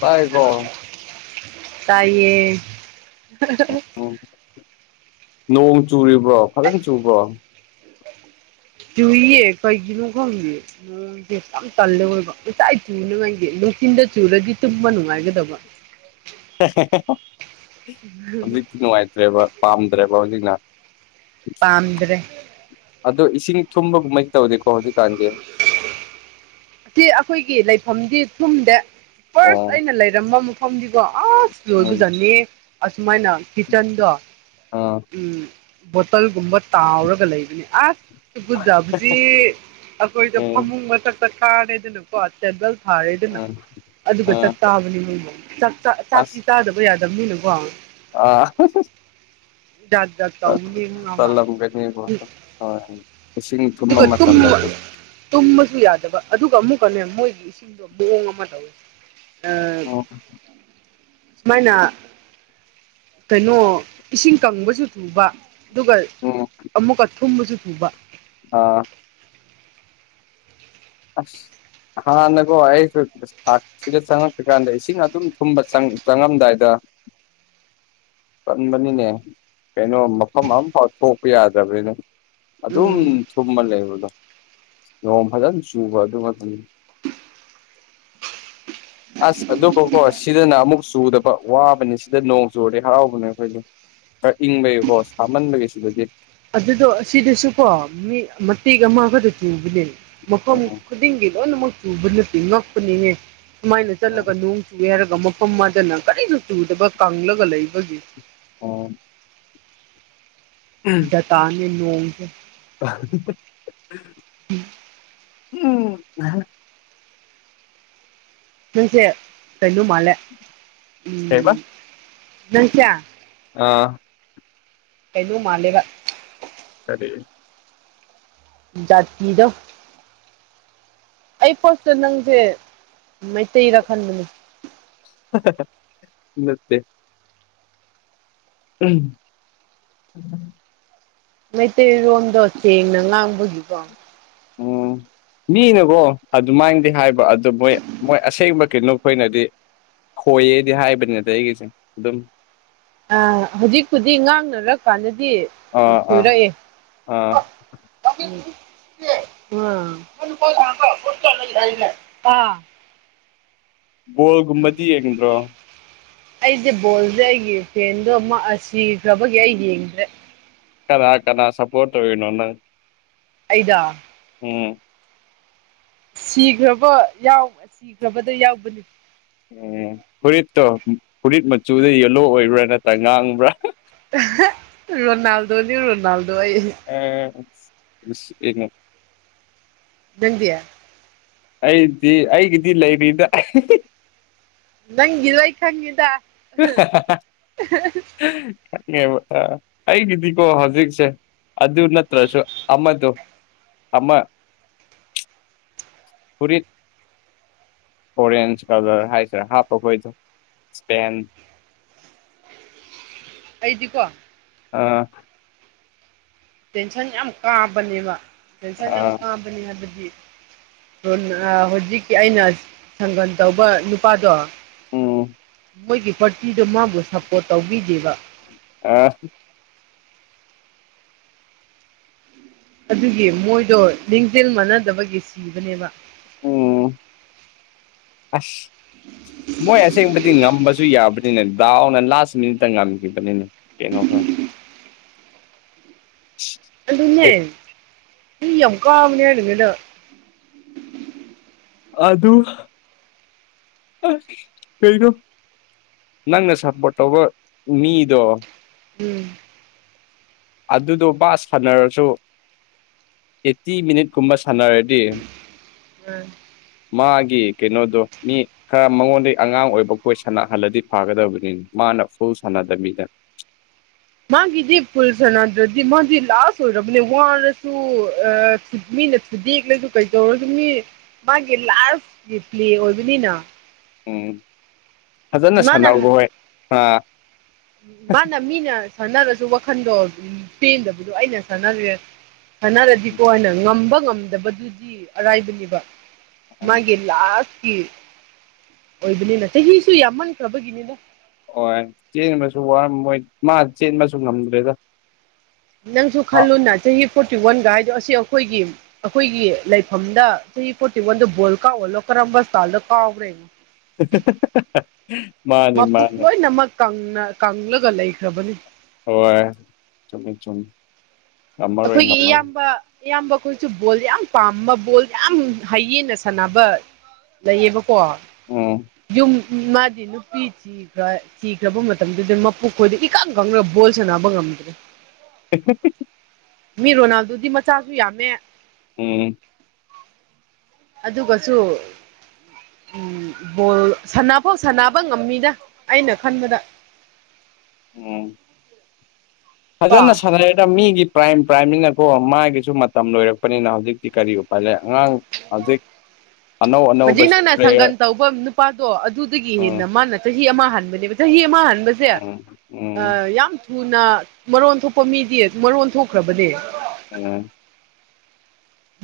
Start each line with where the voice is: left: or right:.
left: ꯇꯥꯏꯕꯣ
right: [inaudible] ꯇꯥꯏꯌꯦ [unintelligible]
left: ꯎꯝ ꯅꯣꯡ ꯆꯨꯔꯤꯕ꯭ꯔꯣ ꯐꯖꯅ ꯆꯨꯕ꯭ꯔꯣ
right: ꯆꯨꯏꯌꯦ ꯀꯩꯒꯤꯅꫭ ꯈꯪꯗꯦ ꯅꫭꯡꯁꯦ ꯌꯥꯝ ꯇꯜꯂꯦ ꯑꯑꯣꯏꯕ ꯉꯇꯥꯏ ꯆꯨꯅꯉꯥꯏꯁꯦ ꯅꯨꯡꯊꯤꯟꯗ ꯆꯨꯔꯗꯤ ꯇꯨꯝꯕ ꯅꯨꯡꯉꯥꯏꯒꯗꯕ
left: [unintelligible] ꯍꯧꯖꯤꯛꯇꯤ ꯅꯨꯡꯉꯥꯏꯇ꯭ꯔꯦꯕ ꯄꯥꯝꯗ꯭ꯔꯦꯕ ꯍꯧꯖꯤꯛꯅ
right: ꯄꯥꯝꯗ꯭ꯔꯦ
left: ꯑꯗꯣ ꯏꯁꯤꯡ ꯊꯨꯝꯕꯒꯨ ꯃꯩ ꯇꯧꯗꯦꯀꯣ ꯍꯧꯖꯤꯛꯀꯥꯟꯗꯤ
right: ꯁꯤ ꯑꯩꯈꯣꯏꯒꯤ ꯂꯩꯐꯝꯗꯤ ꯊꯨꯝꯗꯦ ꯐꯥꯔꯁ
left: ꯑꯣ
right: ꯑꯩꯅ ꯂꯩꯔꯝꯕ ꯃꯐꯝꯗꯤꯀꯣ ꯑꯥꯁ
left: ꯎꯝ
right: ꯂꯣꯏꯕꯗꯅꯤ ꯑꯁꯨꯃꯥꯏꯅ ꯀꯤꯆꯟꯗꫭ
left: ꯑꯥ
right: ꯎꯝ ꯕꯣꯇꯜꯒꯨꯝꯕ ꯇꯥꯎꯔꯒ ꯂꯩꯕꯅꯤ ꯑꯁ ꯇꯨꯒꯠꯖꯕꯁꯤ ꯑꯈꯣꯏꯗ
left: ꯎꯝ
right: ꯐꯃꯨꯡ ꯃꯊꯛ ꯊꯥꯔꯦꯗꯅꯀꯣ ꯇꯦꯕꯜ ꯊꯥꯔꯦꯗꯅ
left: ꯎꯝ
right: ꯑꯗꯨꯒ
left: ꯑꯥ
right: ꯆꯥꯛꯆꯕꯅꯦ ꯅꯣꯏꯕꯨ
left: ꯑꯁ
right: ꯆꯥꯛ-ꯆꯥꯛꯇꯤ ꯆꯥꯗꯕ ꯌꯥꯗꯕꯅꯤꯅꯀꯣ
left: ꯑꯥ [unintelligible]
right: ꯖꯥꯠ ꯖꯥꯠ ꯇꯧꯕꯅꯦ ꯉꯥꯃ
left: ꯇꯜ-ꯇꯜꯂꯝ ꯒꯅꯤ ꯕꯣ ꯍꯣꯏ ꯏꯁꯤꯡ ꯊꯨꯝꯕ
right: ꯑꯗꯨꯒ ꯇꯨꯝꯕ
left: ꯃꯇꯝꯗꯁꯨ ꯍꫭꯏ
right: ꯇꯨꯝꯕꯁꯨ ꯌꯥꯗꯕ ꯑꯗꯨꯒ ꯑꯃꯨꯛꯀꯅꯦ ꯃꯣꯏꯒꯤ ꯏꯁꯤꯡꯗꯣ ꯃꯑꯣꯡ ꯑꯃ ꯇꯧꯋꯦ ꯑꯥ
left: ꯎꯝ
right: [unintelligible] ꯁꯨꯃꯥꯏꯅ ꯀꯩꯅꯣ ꯏꯁꯤꯡ ꯀꯪꯕꯁꯨ ꯊꯨꯕ ꯑꯗꯨꯒ
left: ꯎꯝ
right: ꯑꯃꯨꯛꯀ ꯊꯨꯝꯕꯁꯨ ꯊꯨꯕ
left: ꯑꯥ ꯑ꯭ꯁ ꯍꯥꯟꯅꯀꫭ ꯑꯩꯁꯨ ꯊꯥꯛ ꯁꯤꯒ ꯆꯪꯉꯛꯇ꯭ꯔꯤꯀꯥꯟꯗ ꯏꯁꯤꯡ ꯑꯗꯨꯝ ꯊꯨꯝꯕ ꯆꯪꯉꯝꯗꯥꯏꯗ ꯀꯟꯕꯅꯤꯅꯦ ꯀꯩꯅꯣ ꯃꯐꯝ ꯑꯃꯐꯥꯎ ꯊꯣꯛꯄ ꯌꯥꯗ꯭ꯔꯕꯅꯤꯅ ꯑꯗꯨꯝ
right: ꯎꯝ
left: ꯊꯨꯝꯃ ꯂꯩꯕꯗꯣ ꯅꯣꯡ ꯐꯖ꯭ꯅ ꯆꯨꯕ ꯑꯗꯨ ꯉꯥꯛꯇꯅꯤ [inaudible] ꯑꯁ ꯑꯗꯨꯕꯨꯀꯣ ꯁꯤꯗꯅ ꯑꯃꯨꯛ ꯆꯨꯗꯕ ꯋꯥꯕꯅꯦ ꯁꯤꯗ ꯅꯣꯡ ꯆꯨꯨꯔꯗꯤ ꯍꯔꯥꯎꯕꯅꯦ ꯑꯩꯈꯣꯏꯗꯤ ꯈꯔꯥ ꯏꯪꯕꯩꯒꯤꯕꯀꯣ ꯁꯥꯃꯟꯕꯒꯤ ꯁꯤꯗꯗꯤ
right: ꯑꯗꯨꯗꯣ ꯑꯁꯤꯗꯁꯨꯀꯣ ꯃꯤ ꯃꯇꯦꯛ ꯑꯃꯒꯠꯇ ꯆꯨꯕꯅꯦ ꯃꯐꯝ ꯈꯨꯗꯤꯡꯒꯤ ꯂꯣꯏꯅꯃꯛ ꯆꯨꯕ ꯅꯠꯇꯦ ꯉꯛꯄꯅꯤꯅꯦ ꯁꯨꯃꯥꯏꯅ ꯆꯠꯂꯒ ꯅꫭꯡ ꯆꯨꯑꯦ ꯍꯥꯏꯔꯒ ꯃꯐꯝ ꯑꯃꯗꯅ ꯀꯔꯤꯁꯨ ꯆꯨꯗꯕ ꯀꯪꯂꯒ ꯂꯩꯕꯒꯤ
left: ꯑꯣ ꯎꯝ
right: ꯖꯇꯥꯅꯦ ꯅꫭꯡꯁꯦ
left: [unintelligible]
right: [inaudible]
left: ꯎꯝ [unintelligible]
right: ꯅꫭꯏꯁꯦ ꯀꯩꯅꯣ ꯃꯥꯜꯂꯦ
left: ꯀꯩ ꯑꯕ
right: ꯎꯝ ꯅꯪꯁꯦ
left: ꯑꯥ
right: ꯀꯩꯅꯣ ꯃꯥꯜꯂꯦꯕ
left: ꯀꯔꯤ
right: ꯖꯥꯠꯇꯤꯗꫭ ꯑꯩ ꯐꯥꯔ꯭ꯁꯇ ꯅꯪꯁꯦ ꯃꯩꯇꯩꯔ ꯈꯟꯕꯅꯤ
left: [unintelligible] ꯅꯠꯇꯦ ꯎꯝ
right: ꯃꯩꯇꯩꯔꯣꯝꯗꯣ ꯁꯦꯡꯅ ꯉꯥꯡꯕꯒꯤꯀꯣ
left: ꯑꯣ ꯃꯤꯅꯀꯣ ꯑꯗꯨꯃꯥꯏꯅꯗꯤ ꯍꯥꯏꯕ ꯑꯗꯨꯗꯣ ꯃꯣꯏ ꯃꯣꯏ ꯑꯁꯦꯡꯕ ꯀꯩꯅꯣꯈꯣꯏꯅꯗꯤ ꯈꯣꯏꯌꯦꯗꯤ ꯍꯥꯏꯕꯅꯤ ꯅꯠꯇ ꯑꯩꯒꯤꯁꯦ ꯑꯗꯨꯝ
right: ꯑ ꯍꯧꯖꯤꯛꯄꯨꯗꯤ ꯉꯥꯡꯅꯔ ꯀꯥꯟꯗꯗꯤ
left: ꯑꯥ ꯑꯥ
right: ꯈꯣꯏꯔꯛꯑꯦ
left: ꯑꯥ
right: ꯑꯥ
left: ꯕꯣꯜꯒꯨꯝꯕꯗꯤ ꯌꯦꯡꯗ꯭ꯔꯣ
right: ꯑꯩꯁꯦ ꯕꯣꯜꯁꯦ ꯑꯩꯒꯤ ꯐ꯭ꯔꯦꯟꯗꯣ ꯑꯃꯨꯛ ꯁꯤꯈ꯭ꯔꯕꯒꯤ ꯑꯩ ꯌꯦꯡꯗ꯭ꯔꯦ
left: ꯀꯅꯥ ꯀꯅꯥ ꯁꯄꯣꯔ ꯇꯧꯅꯣꯅ
right: ꯑꯩꯗ
left: ꯎꯝ
right: ꯁꯤꯈ꯭ꯔꯕ ꯁꯤꯈ꯭ꯔꯕꯗꯣ ꯌꯥꯎꯕꯅꯤ
left: ꯎꯝ ꯐꯨꯔꯤꯠꯇꯣ ꯐꯨꯔꯤꯠ ꯃꯆꯨꯗ ꯌꯦꯂꯣ ꯑꯣꯏꯕ꯭ꯔꯥ ꯅꯠꯇ꯭ꯔꯥ ꯉꯥꯡꯉꯕ꯭ꯔꯥ
right: ꯔꯣꯅꯥꯜꯗꯣꯅꯤ ꯔꯣꯅꯥꯜꯗꯣ
left: ꯑ ꯌꯦ
right: ꯅꯪꯕꯤꯌꯥ
left: ꯑꯩꯗꯤ ꯑꯩꯒꯤꯗꯤ ꯂꯩꯔꯤꯗ
right: ꯅꯪ ꯂꯏ ꯈꯪꯉꯗ
left: [inaudible] ꯪꯉꯦꯕ ꯑꯩꯒꯤꯗꯤꯀꯣ ꯍꯧꯖꯤꯛꯁꯦ ꯑꯗꯨ ꯅꯠꯇ꯭ꯔꯁꯨ ꯑꯃꯗꯣ ꯑꯃ ꯐꯨꯔꯤꯠ ꯑꯣꯔꯦꯟꯖ ꯀꯂꯔ ꯍꯥꯏꯁꯤꯔꯥ ꯍꯥꯞꯄꯈꯣꯏꯗꯣ ꯄꯦꯟ
right: ꯑꯩꯗꯤꯀꯣ
left: ꯑꯥ
right: ꯇꯦꯟꯁꯟ ꯌꯥꯝ ꯀꯥꯕꯅꯦꯕ ꯇꯦꯟꯁꯟ ꯌꯥꯝ
left: ꯑꯥ
right: ꯀꯥꯕꯅꯦ ꯍꯥꯏꯕꯗꯤ ꯍꯧꯖꯤꯛꯀꯤ ꯑꯩꯅ ꯁꯪꯒꯟ ꯇꯧꯕ ꯅꯨꯄꯥꯗꯣ
left: ꯑꯣ
right: ꯃꯣꯏꯒꯤ ꯄꯥꯔꯇꯤꯗ ꯃꯥꯕꯨ ꯁꯞꯄꯣꯔꯠ ꯇꯧꯕꯤꯗꯦꯕ
left: ꯑ
right: ꯑꯗꯨꯒꯤ ꯃꯣꯏꯗꯣ ꯂꯤꯡꯖꯦꯜ ꯃꯥꯟꯅꯗꯕꯒꯤ ꯁꯤꯕꯅꯦꯕ
left: ꯎꯝ ꯑꯁ ꯃꯣꯏ ꯑꯁꯦꯡꯕꯗꯤ ꯉꯝꯕꯁꯨ ꯌꯥꯕꯅꯤꯅ ꯗꯥꯅ ꯂꯥꯁ ꯃꯤꯅꯤꯠꯇ ꯉꯝꯈꯤꯕꯅꯤꯅꯦ ꯀꯩꯅꯣꯈꯣꯏꯅ
right: ꯑꯗꯨ ꯑꯗꯨꯟꯅꯦ ꯅ ꯌꯥꯝ ꯀꯥꯃꯅꯤ ꯍꯥꯏꯔꯗ
left: ꯑ ꯑꯗꯨ ꯀꯩꯅꯣ ꯅꯪꯅ ꯁꯞꯄꯣꯔꯠ ꯇꯧꯕ ꯃꯤꯗꯣ
right: ꯎꯝ
left: ꯑꯗꯨꯗꯣ ꯕꯥ ꯁꯥꯟꯅꯔꯁꯨ ꯑꯦꯠꯇꯤ ꯃꯤꯅꯤꯠꯀꯨꯝꯕ ꯁꯥꯟꯅꯔꯗꯤ
right: ꯎꯝ
left: ꯃꯥꯒꯤ ꯀꯩꯅꯣꯗꯣ ꯃꯤ ꯈꯔ ꯃꯉꯣꯟꯗꯒꯤꯩ ꯑꯉꯥꯡ ꯑꯣꯏꯕ ꯀꯣꯏ ꯁꯥꯟꯅꯍꯜꯂꯗꯤ ꯐꯥꯒꯗꯕꯅꯤꯅ ꯃꯥꯅ ꯐꯨꯜ ꯁꯥꯟꯅꯗꯕꯕꯤꯗꯅ
right: ꯃꯥꯒꯤꯗꯤ ꯄꯨꯜꯁꯅꯗ꯭ꯔꯗꯤ ꯃꯥꯗꯤ ꯂꯥꯁ ꯑꯣꯏꯔꯕꯅꯦ ꯋꯥꯔꯁꯨ ꯃꯤꯅ ꯈꯨꯗꯦꯛꯂꯁꯨ ꯀꯩꯗꯧꯔꯁꯨ ꯃꯤ ꯃꯥꯒꯤ ꯂꯥꯏꯐꯀꯤ ꯄ꯭ꯂꯦ ꯑꯣꯏꯕꯅꯤꯅ
left: ꯎꯝ ꯐꯖꯅ
right: ꯃꯥꯅ
left: ꯁꯥꯟꯅꯕꯕ ꯍꯣꯏ ꯑ
right: ꯃꯥꯅ ꯃꯤꯅ ꯁꯥꯟꯅꯔꯁꯨ ꯋꯥꯈꯟꯗꯣ ꯄꯟꯗꯕꯨꯗꯨ ꯑꯩꯅ ꯁꯅꯦ ꯁꯥꯟꯅꯔꯗꯤꯀꯣ ꯍꯥꯏꯅ ꯉꯝꯕ ꯉꯝꯗꯕꯗꯨꯗꯤ ꯑꯔꯥꯏꯕꯅꯦꯕ
left: ꯎꯝ
right: ꯃꯥꯒꯤ ꯂꯥꯁꯀꯤ ꯑꯣꯏꯕꯅꯤꯅ ꯆꯍꯤꯁꯨ ꯌꯥꯝꯃꯟꯈ꯭ꯔꯕꯒꯤꯅꯤꯅ
left: ꯍꯣꯏ ꯆꯦꯟꯕꯁꯨ ꯋꯥꯔꯝꯃꯣꯏ ꯃꯥ ꯆꯦꯟꯕꯁꯨ ꯉꯝꯗ꯭ꯔꯦꯗ
right: ꯅꯪꯁꯨ ꯈꯜꯂꯨꯅ ꯆꯍꯤ ꯐꯣꯔꯇꯤ ꯋꯥꯟꯒ ꯍꯥꯏꯗꯣ ꯑꯁꯤ ꯑꯩꯈꯣꯏꯒꯤ ꯑꯩꯈꯣꯏꯒꯤ ꯂꯩꯐꯝꯗ ꯆꯍꯤ ꯄꯣꯇꯤꯃꯣꯟꯗ ꯕꯣꯜ ꯀꯥꯎꯍꯜꯂꯣ ꯀꯔꯝꯕ ꯏꯁꯇꯥꯏꯜꯗ ꯀꯥꯎꯈ꯭ꯔꯦ ꯌꯦꯡꯉꫭ
left: [unintelligible]
right: ꯃꯄꯨꯛ
left: ꯃꯥꯅꯤ
right: ꯂꯣꯏꯅꯃꯛ ꯀꯪꯅ ꯀꯪꯂꯒ ꯂꯩꯈ꯭ꯔꯕꯅꯤ
left: ꯍꫭꯏ ꯆꯨꯝꯃꯤ ꯆꯨꯝꯃꯤ ꯉꯝꯃꯔꯣꯏ
right: ꯑꯩꯈꯣꯏꯒꯤ
left: ꯉꯝꯃꯔꯣꯏ
right: ꯏꯌꯥꯝꯕ ꯑꯌꯥꯝꯕ ꯑꯩꯈꯣꯏꯁꯨ ꯕꯣꯜ ꯌꯥꯝ ꯄꯥꯝꯕ ꯕꯣꯜ ꯌꯥꯝ ꯍꯌꯦꯟꯅ ꯁꯥꯟꯅꯕ ꯂꯩꯌꯦꯕꯀꯣ
left: ꯎꯝ
right: ꯌꯨꯝ ꯃꯥꯗꯤ ꯅꯨꯄꯤ ꯊꯤ ꯊꯤꯈ꯭ꯔ ꯊꯤꯈ꯭ꯔꯕ ꯃꯇꯝꯗꯨꯗꯤ ꯃꯄꯨꯛ ꯈꯣꯏꯗꯤ ꯏꯀꯪ ꯀꯪꯔꯒ ꯕꯣꯜ ꯁꯥꯟꯅꯕ ꯉꯝꯗ꯭ꯔꯦ
left: [unintelligible]
right: ꯃꯤ ꯔꯣꯅꯥꯜꯗꯨꯗꯤ ꯃꯆꯥꯁꯨ ꯌꯥꯝꯃꯦ
left: ꯎꯝ
right: ꯑꯗꯨꯒꯁꯨ ꯎꯝ ꯕꯣꯜ ꯁꯐꯥꯎ ꯁꯅꯕ ꯉꯝꯃꯤꯗ ꯑꯩꯅ ꯈꯟꯕꯗ
left: ꯎꯝ
right: ꯀꯣ
left: ꯐꯖꯅ ꯁꯥꯟꯅꯔꯦꯗ ꯃꯤꯒꯤ ꯄ꯭ꯔꯥꯏꯝ ꯄ꯭ꯔꯥꯏꯝꯅꯤꯅꯀꯣ ꯃꯥꯒꯤꯁꯨ ꯃꯇꯝ ꯂꯣꯏꯔꯛꯄꯅꯤꯅ ꯍꯧꯖꯤꯛꯇꯤ ꯀꯔꯤ ꯎꯄꯥꯏ ꯂꯩ ꯑꯉꯥꯡ ꯍꯧꯖꯤꯛ ꯑꯅꯧ ꯑꯅꯧꯕ
right: ꯍꯧꯖꯤꯛ ꯅꯪꯅ
left: ꯄ꯭ꯂꯦꯌꯔ
right: ꯁꯪꯒꯟ ꯇꯧꯕ ꯅꯨꯄꯥꯗꯣ ꯑꯗꯨꯗꯒꯤ
left: ꯎꯝ
right: ꯍꯦꯟꯅ ꯃꯥꯅ ꯆꯍꯤ ꯑꯃ ꯍꯥꯟꯕꯅꯦꯕ ꯆꯍꯤ ꯑꯃ ꯍꯥꯟꯕꯁꯦ
left: ꯎꯝ ꯎꯝ
right: ꯌꯥꯝ ꯊꯨꯅ ꯃꯔꯣꯟ ꯊꯣꯛꯄ ꯃꯤꯗꯤ ꯃꯔꯣꯟ ꯊꯣꯛꯈ꯭ꯔꯕꯅꯦ
left: ꯎꯝ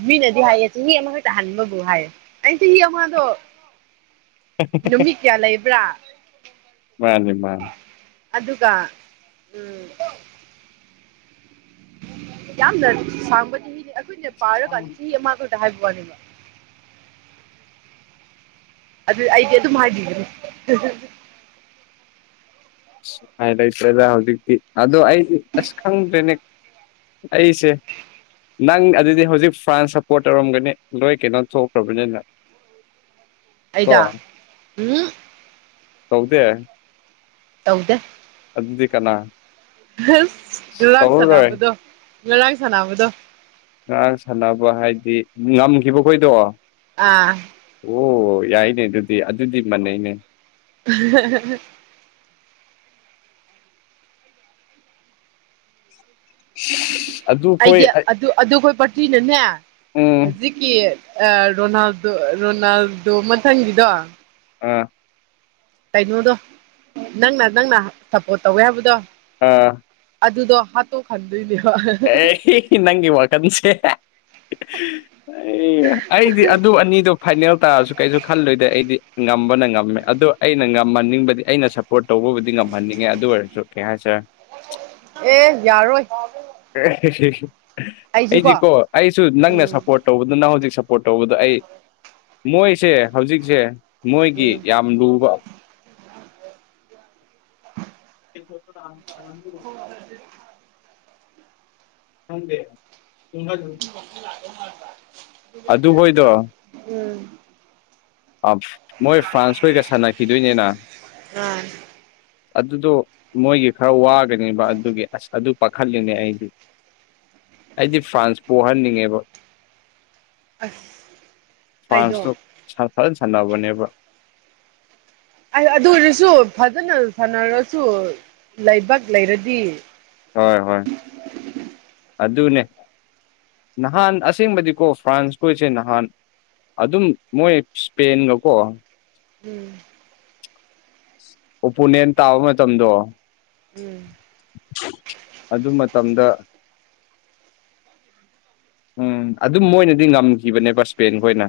right: ꯃꯤꯅꯗꯤ ꯍꯥꯏꯌꯦ ꯆꯍꯤ ꯑꯃꯈꯛꯇ ꯍꯟꯕꯕꯨ ꯍꯥꯏꯌꯦ ꯑ ꯆꯍꯤ ꯑꯃꯗꯣ ꯅꯨꯃꯤꯠ ꯀꯌꯥ ꯂꯩꯕ꯭ꯔꯥ
left: ꯃꯥꯅꯦ ꯃꯥꯅꯦ
right: ꯑꯗꯨꯒ ꯎꯝ ꯌꯥꯝꯅ ꯁꯥꯡꯕ ꯆꯍꯤꯅꯤ ꯑꯩꯈꯣꯏꯅ ꯄꯥꯔꯀꯥꯟꯗ ꯆꯍꯤ ꯑꯃꯈꯗ ꯍꯥꯏꯕ ꯋꯥꯅꯦꯕ ꯑꯗꯨ ꯑꯩꯗꯤ ꯑꯗꯨꯝ ꯍꯥꯏꯕꯤꯒꯅꯤ
left: ꯎꯄꯥꯏ ꯂꯩꯇ꯭ꯔꯦꯗ ꯍꯧꯖꯤꯛꯇꯤ ꯑꯗꯣ ꯑꯩꯗꯤ ꯑꯁ ꯈꯪꯗ꯭ꯔꯦꯅꯦ ꯑꯩꯁꯦ ꯅꯪ ꯑꯗꯨꯗꯤ ꯍꯧꯖꯤꯛ ꯐ꯭ꯔꯥꯟꯁ ꯁꯞꯄꯣꯔꯠ ꯇꯧꯔꯝꯒꯅꯤ ꯂꯣꯏ ꯀꯩꯅꯣ ꯊꯣꯛꯇ꯭ꯔꯕꯅꯤꯅꯪ
right: ꯑꯩꯗ ꯎꯝ
left: ꯇꯧꯗꯦ
right: ꯇꯧꯗꯦ
left: ꯑꯗꯨꯗꯤ ꯀꯅꯥ
right: [unintelligible] ꯉꯔꯥꯡ
left: ꯇꯧꯔꯔꯣꯏ
right: ꯁꯅꯥꯕꯗꯣ ꯉꯔꯥꯡ ꯁꯅꯥꯕꯗꯣ
left: ꯉꯔꯥꯡ ꯁꯥꯟꯅꯕ ꯍꯥꯏꯗꯤ ꯉꯝꯈꯤꯕ ꯈꯣꯏꯗꯣ
right: ꯑꯥ
left: ꯑꯣ ꯌꯥꯏꯅꯦ ꯑꯗꯨꯗꯤ ꯑꯗꯨꯗꯤ ꯃꯥꯟꯅꯩꯅꯦ
right: [unintelligible]
left: [unintelligible]
right: ꯑꯩꯗꯤ ꯑꯗꯨ ꯑꯗꯨꯈꯣꯏ ꯄꯔꯇ꯭ꯔꯤꯅꯅꯦ
left: ꯎꯝ
right: ꯍꯧꯖꯤꯛ ꯔꯣꯅꯥꯜꯗꯣ ꯔꯣꯅꯥꯜꯗꯣ ꯃꯊꯪꯒꯤꯗꯣ
left: ꯑ
right: ꯀꯩꯅꯣꯗꯣ ꯅꯪꯅ ꯅꯪꯅ ꯁꯞꯄꯣꯔꯠ ꯇꯧꯋꯦ ꯍꯥꯏꯕꯗꯣ
left: ꯑꯥ
right: ꯑꯗꯨꯗꯣ ꯍꯥꯠꯇꯣꯛ ꯈꯟꯗꯣꯏꯅꯦꯕ
left: ꯑꯦ ꯅꯪꯒꯤ ꯋꯥꯈꯟꯁꯦ [unintelligible] ꯑꯩꯗꯤ ꯑꯗꯨ ꯑꯅꯤꯗꯣ ꯐꯥꯏꯅꯦꯜ ꯇꯥꯔꯁꯨ ꯀꯩꯁꯨ ꯈꯜꯂꯨꯗꯦ ꯑꯩꯗꯤ ꯉꯝꯕꯅ ꯉꯝꯃꯦ ꯑꯗꯣ ꯑꯩꯅ ꯉꯝꯃꯟꯅꯤꯡꯕꯗꯤ ꯑꯩꯅ ꯁ ꯁꯄꯣꯔꯠ ꯇꯧꯕꯕꯨꯗꯤ ꯉꯝꯍꯟꯅꯤꯡꯉꯦ ꯑꯗꯨ ꯑꯣꯏꯔꯁꯨ ꯀꯩ ꯍꯥꯏꯔꯦ
right: ꯑꯦ ꯌꯥꯔꯣꯏ ꯑꯩꯁꯦꯀꯣ
left: ꯑꯩꯗꯤꯀꯣ ꯑꯩꯁꯨ ꯅꯪꯅ
right: ꯎꯝ
left: ꯁꯞꯄꯣꯔꯠ ꯇꯧꯕꯗꯨꯅ ꯍꯧꯖꯤꯛ ꯄꯣꯔꯠ ꯇꯧꯕꯗ ꯑꯩ ꯃꯣꯏꯁꯦ ꯍꯧꯖꯤꯛꯁꯦ ꯃꯣꯏꯒꯤ
right: ꯎꯝ
left: ꯌꯥꯝ ꯂꯨꯕ [unintelligible]
right: ꯍ ꯑꯗꯨ ꯑꯗꯨ
left: ꯍꯪꯗꯦ ꯏ ꯎ
right: ꯃ
left: ꯑꯗꯨ ꯍꯣꯏꯗꯣ
right: ꯎꯝ
left: ꯃꯣꯏ ꯐ꯭ꯔꯥꯟꯁ ꯈꯣꯏꯒ ꯁꯥꯟꯅꯈꯤꯗꯣꯏꯅꯦꯅ
right: ꯑꯥ
left: ꯑꯗꯨꯗꯣ ꯃꯣꯏꯒꯤ ꯈꯔ ꯋꯥꯒꯅꯦꯕ ꯑꯗꯨꯒꯤ ꯑꯁ ꯑꯗꯨ ꯄꯥꯈꯠꯂꯤꯅꯦ ꯑꯩꯗꯤ ꯑꯩꯗꯤ ꯐ꯭ꯔꯥꯟꯁ ꯄꯣꯛꯍꯟꯅꯤꯡꯉꯦꯕ
right: ꯑꯁ ꯑꯩꯗꯣ
left: ꯐ꯭ꯔꯥꯟꯁꯇꯣ ꯐꯖꯅ ꯁꯥꯟꯅꯕꯅꯦꯕ
right: ꯑꯗꯨ ꯑꯣꯏꯔꯁꯨ ꯐꯖꯅ ꯁꯥꯟꯅꯔꯁꯨ ꯂꯥꯏꯕꯛ ꯂꯩꯔꯗꯤ
left: ꯍꯣꯏ ꯍꯣꯏ ꯑꯗꯨꯅꯦ ꯅꯍꯥꯟ ꯑꯁꯦꯡꯕꯗꯤꯀꯣ ꯐ꯭ꯔꯥꯟꯁꯈꯣꯏꯁꯦ ꯅꯍꯥꯟ ꯑꯗꯨꯝ ꯃꯣꯏ ꯏꯁꯄꯦꯟꯒꯀꯣ
right: ꯎꯝ
left: ꯎꯄꯨꯅꯦꯦꯟ ꯇꯥꯕ ꯃꯇꯝꯗꯣ
right: ꯎꯝ
left: ꯑꯗꯨ ꯃꯇꯝꯗ ꯎꯝ ꯑꯗꯨꯝ ꯃꯣꯏꯅꯗꯤ ꯉꯝꯈꯤꯕꯅꯦꯕ ꯁ꯭ꯄꯦꯟ ꯈꯣꯏꯅ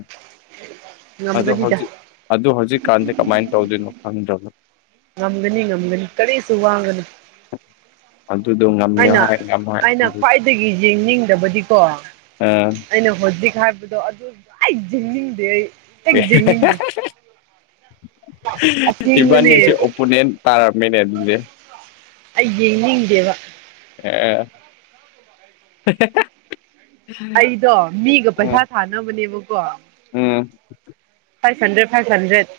left: ꯑꯗꯣ
right: ꯉꯝꯒꯅꯤꯗ
left: ꯍꯧꯖꯤꯛ ꯑꯗꯨ ꯍꯧꯖꯤꯛꯀꯥꯟꯁꯦ ꯀꯃꯥꯏꯅ ꯇꯧꯗꯣꯏꯅꯣ ꯈꯪꯗ꯭ꯔꯕꯅꯣ
right: ꯉꯝꯒꯅꯤ ꯉꯝꯒꯅꯤ ꯀꯔꯤꯁꯨ ꯋꯥꯒꯅꯤ
left: ꯑꯗꯨꯗꯣ ꯉꯝꯃꯦ
right: ꯑꯩꯅ
left: ꯍꯥꯏ ꯉꯝ ꯍꯥꯏꯁꯦ
right: ꯑꯩꯅ ꯈ꯭ꯋꯥꯏꯗꯒꯤ ꯌꯦꯡꯅꯤꯡꯗꯕꯗꯤꯀꯣ
left: ꯑ
right: ꯑꯩꯅ ꯍꯧꯖꯤꯛ ꯍꯥꯏꯕꯗꯣ ꯑꯗꯨ ꯑꯩ ꯌꯦꯤꯡꯅꯤꯡꯗꯦ ꯑꯩ ꯍꯤꯡꯅꯤꯡꯗꯦ ꯑꯁꯦꯡꯕꯅꯦ
left: ꯏꯕꯥꯅꯤꯁꯦ ꯑꯣꯄꯣꯅꯦꯟ ꯇꯥꯔꯝꯃꯦꯅꯦ ꯑꯗꯨꯗꯤ
right: ꯑꯦꯅꯤꯗꯦꯕ
left: ꯑ
right: ꯑꯩꯗꯣ ꯃꯤꯒ ꯄꯩꯁꯥ
left: ꯎꯝ
right: ꯊꯥꯅꯕꯅꯦꯕꯀꯣ
left: ꯎꯝ
right: ꯐꯥꯏꯚ ꯍꯟꯗ꯭ꯔꯦꯠ ꯐꯥꯏꯚ ꯍꯟꯗ꯭ꯔꯦꯠ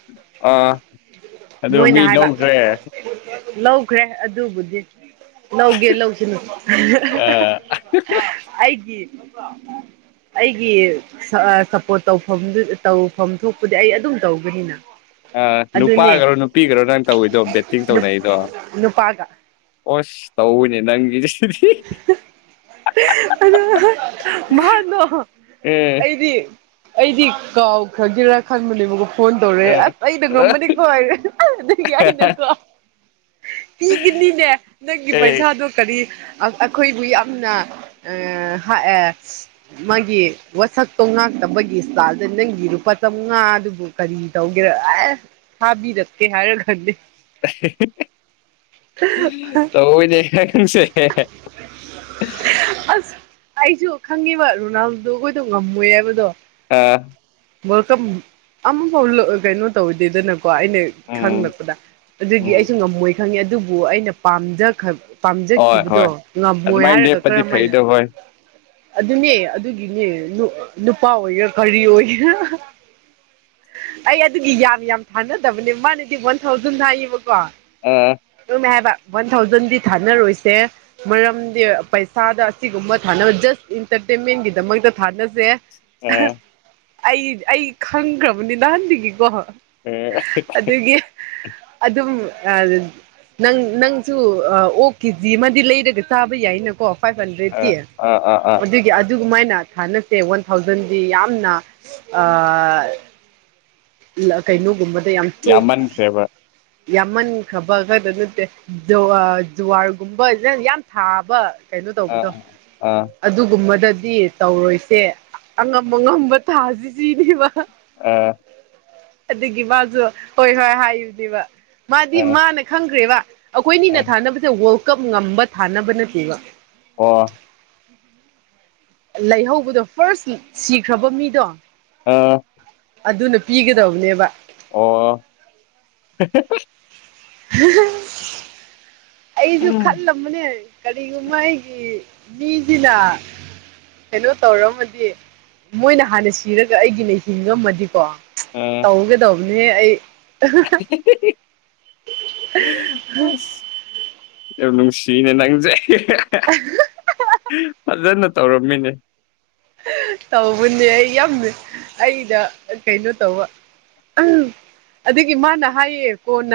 left: ꯑꯥ ꯑꯗꯨ
right: ꯅꯣꯏꯅ
left: ꯃꯤ
right: ꯍꯥꯏꯕ
left: ꯂꯧꯈ꯭ꯔꯦ
right: ꯂꯧꯈ꯭ꯔꯦ ꯑꯗꯨꯕꯨꯗꯤ ꯂꯧꯒꯦ ꯂꯧꯁꯤꯅꯨ
left: ꯑ
right: ꯑꯩꯒꯤ ꯑꯩꯒꯤ ꯁꯞꯄꯣꯔꯠ ꯇꯧꯐꯝꯗꯨ ꯇꯧ ꯐꯐꯝ ꯊꯣꯛꯄꯗꯤ ꯑꯩ ꯑꯗꯨꯝ ꯇꯧꯒꯅꯤꯅ
left: ꯑ
right: ꯑꯗꯨꯅꯦ
left: ꯅꯨꯄꯥꯒꯔꯣ ꯅꯨꯄꯤꯒꯔꯣ ꯅꯪ ꯇꯧꯋꯤꯗꯣ ꯕꯦꯠꯇꯤꯡ ꯇꯧꯅꯩꯗꯣ
right: ꯅꯨꯄꯥꯒ
left: ꯑꯣꯁ ꯇꯧꯕꯅꯦ ꯅꯪꯒꯤꯁꯤꯗꯤ
right: ꯑꯗꯨ ꯃꯍꯥꯛꯗꯣ
left: ꯑꯦ
right: ꯑꯩꯗꯤ ꯑꯩꯗꯤ ꯀꯥꯎꯈ꯭ꯔꯒꯦꯔꯥ ꯈꯟꯕꯅꯦꯕꯀꯣ ꯐꯣꯟ ꯇꯧꯔꯦ
left: ꯑ
right: ꯑꯁ ꯑꯩꯩꯅ ꯉꯝꯃꯅꯤꯀꯣ ꯍꯥꯏꯔꯦ ꯑꯗꯒꯤ ꯑꯩꯅꯀꯣ ꯄꯤꯈꯤꯅꯤꯅꯦ ꯅꯪꯒꯤ
left: ꯑꯦ
right: ꯄꯩꯁꯥꯗꯣ ꯀꯔꯤ ꯑꯩꯈꯣꯏꯕꯨ ꯌꯥꯝꯅ ꯍꯥ ꯑꯦꯠ ꯃꯥꯒꯤ ꯋꯥꯁꯛꯇꯣ ꯉꯥꯛꯇꯕꯒꯤ ꯏꯁꯇꯥꯏꯜꯗ ꯅꯪꯒꯤ ꯂꯨꯄꯥ ꯆꯃꯉꯥ ꯑꯗꯨꯕꯨ ꯀꯔꯤ ꯇꯧꯒꯦꯔ ꯑꯦ ꯊꯥꯕꯤꯔꯛꯀꯦ ꯍꯥꯏꯔ ꯈꯟꯗꯦ
left: ꯇꯣꯏꯗꯤ ꯍꯥꯏ ꯈꯪꯁꯦ ꯍ
right: ꯑꯁ ꯑꯩꯁꯨ ꯈꯪꯉꯤꯕ ꯔꯣꯅꯥꯜꯗꯗꯣ ꯀꯣꯏꯗꯣ ꯉꯝꯃꯣꯏ ꯍꯥꯏꯕꯗꯣ
left: ꯑꯥ
right: ꯋꯜꯀꯝ ꯑꯃꯐꯥꯎ ꯀꯩꯅꯣ ꯇꯧꯋꯗꯦꯗꯅꯀꯣ ꯑꯩꯅ
left: ꯎꯝ
right: ꯈꯪꯂꯛꯄꯗ ꯑꯗꯨꯒꯤ
left: ꯎꯝ
right: ꯑꯩꯁꯨ ꯉꯝꯃꯣꯏ ꯈꯪꯉꯦ ꯑꯗꯨꯕꯨ ꯑꯩꯅ ꯄꯥꯝꯖ
left: ꯍꯣꯏ ꯍꯣꯏ
right: ꯄꯥꯝꯖꯈꯤꯕꯗꯣ ꯉꯝꯃꯣꯏ
left: ꯑꯗꯨꯃꯥꯏꯅ
right: ꯍꯥꯏꯔꯒ
left: ꯂꯦꯞꯄꯗꯤ
right: ꯀꯔꯝꯃꯥꯏꯅ
left: ꯐꯩꯗꯣ ꯍꯣꯏ
right: ꯑꯗꯨꯅꯦ ꯑꯗꯨꯒꯤꯅꯦ ꯅꯨꯄꯥ ꯑꯣꯏꯒꯦꯔꯥ ꯀꯔꯤ ꯑꯣꯏꯒꯦꯔꯥ ꯑꯩ ꯑꯗꯨꯒꯤ ꯌꯥꯝ ꯌꯥꯝ ꯊꯥꯅꯗꯕꯅꯦ ꯃꯥꯅꯗꯤ ꯋꯥꯟ ꯊꯥꯎꯖꯟ ꯍꯥꯏꯌꯦꯕꯀꯣ
left: ꯑꯥ
right: ꯑꯗꯨꯨꯝꯃꯦ ꯍꯥꯏꯕ ꯋꯥꯟ ꯊꯥꯎꯖꯟꯗꯤ ꯊꯥꯅꯔꯣꯏꯁꯦ ꯃꯔꯝꯗꯤ ꯄꯩꯁꯥꯗ ꯑꯁꯤꯒꯨꯝꯕ ꯊꯥꯅꯕ ꯖꯁ ꯏꯟꯇꯔꯇꯦꯟꯃꯦꯟꯒꯤꯗꯃꯛꯇ ꯊꯥꯅꯁꯦ
left: ꯎꯝ
right: ꯑꯩ ꯑꯩ ꯈꯪꯈ꯭ꯔꯕꯅꯤ ꯅꯍꯥꯟꯗꯒꯤꯀꯣ
left: ꯑꯥ
right: ꯑꯗꯨꯒꯤ ꯑꯗꯨꯝ ꯑꯥ ꯅꯪ ꯅꯪꯁꯨ ꯑꯣꯛ ꯀꯦꯖꯤ ꯑꯃꯗꯤ ꯂꯩꯔꯒ ꯆꯥꯕ ꯌꯥꯏꯅꯀꯣ ꯐꯥꯏꯚ ꯍꯟꯗ꯭ꯔꯦꯠꯀꯤ
left: ꯑꯥ ꯑꯥ ꯑꯥ
right: ꯑꯗꯨꯒꯤ ꯑꯗꯨꯒꯃꯥꯏꯅ ꯊꯥꯅꯁꯦ ꯋꯥꯟ ꯊꯥꯎꯖꯟꯗꯤ ꯌꯥꯝꯅ ꯀꯩꯅꯣꯒꯨꯝꯕꯗ ꯌꯥꯝ ꯆꯣꯞ
left: ꯌꯥꯝꯃꯟꯈ꯭ꯔꯦꯕ
right: ꯌꯥꯝꯃꯟꯈ꯭ꯔꯕ ꯈꯗ ꯅꯠꯇꯦ ꯖꯨꯋꯥꯔꯒꯨꯝꯕ ꯌꯥꯝ ꯊꯥꯕ ꯀꯩꯅꯣ
left: ꯑꯥ
right: ꯇꯧꯕꯗꯣ
left: ꯑꯥ
right: ꯑꯗꯨꯒꯨꯝꯕꯗꯗꯤ ꯇꯧꯔꯣꯏꯁꯦ ꯑꯉꯝ ꯑꯉꯝꯕ ꯊꯥꯁꯤ ꯁꯤꯅꯦꯕ
left: ꯑꯥ
right: ꯑꯗꯨꯒꯤ ꯃꯥꯁꯨ ꯍꯣꯏ ꯍꯣꯏ ꯍꯥꯏꯕꯅꯤꯕ ꯃꯥꯗꯤ
left: ꯑꯥ
right: ꯃꯥꯅ ꯈꯪꯈ꯭ꯔꯦꯕ ꯑꯩꯈꯣꯏꯅꯤꯅ
left: ꯑꯥ
right: ꯊꯥꯅꯕꯁꯦ ꯋꯥꯔꯜ ꯀꯞ ꯉꯝꯕ ꯊꯥꯅꯕ ꯅꯠꯇꯦꯕ
left: ꯑꯣ
right: ꯂꯩꯍꯧꯕꯗꯣ ꯐꯥꯔꯁ ꯁꯤꯈ꯭ꯔꯕ ꯃꯤꯗꯣ
left: ꯑꯥ
right: ꯑꯗꯨꯅ ꯄꯤꯒꯗꯧꯕꯅꯦꯕ
left: ꯑꯣ
right: ꯑꯩꯖꯨ
left: ꯎꯝ
right: ꯈꯜꯂꯕ ꯆꯨꯝꯕꯅꯦ ꯀꯔꯤꯒꯨꯝꯕ ꯑꯩꯒꯤ ꯃꯤꯁꯤꯅ ꯀꯩꯅꯣ ꯇꯧꯔꯝꯃꯗꯤ ꯃꯣꯏꯅ ꯍꯥꯟꯅ ꯁꯤꯔꯒ ꯑꯩꯒꯤꯅ ꯍꯤꯡꯉꯝꯃꯗꯤꯀꯣ
left: ꯎꯝ
right: ꯇꯧꯒꯗꯧꯕꯅꯦꯍꯦ ꯑꯩ
left: [unintelligible] ꯌꯝ ꯅꯨꯡꯁꯤꯌꯦ ꯅꯪꯖꯦ ꯐꯖꯅ ꯇꯧꯔꯝꯃꯤꯅꯦ
right: ꯇꯧꯕꯅꯦ ꯑꯩ ꯌꯥꯝ ꯑꯩꯗ ꯀꯩꯅꯣ ꯇꯧꯕ ꯎꯝ ꯑꯗꯨꯒꯤ ꯃꯥꯅ ꯍꯥꯏꯌꯦ ꯀꯣꯅ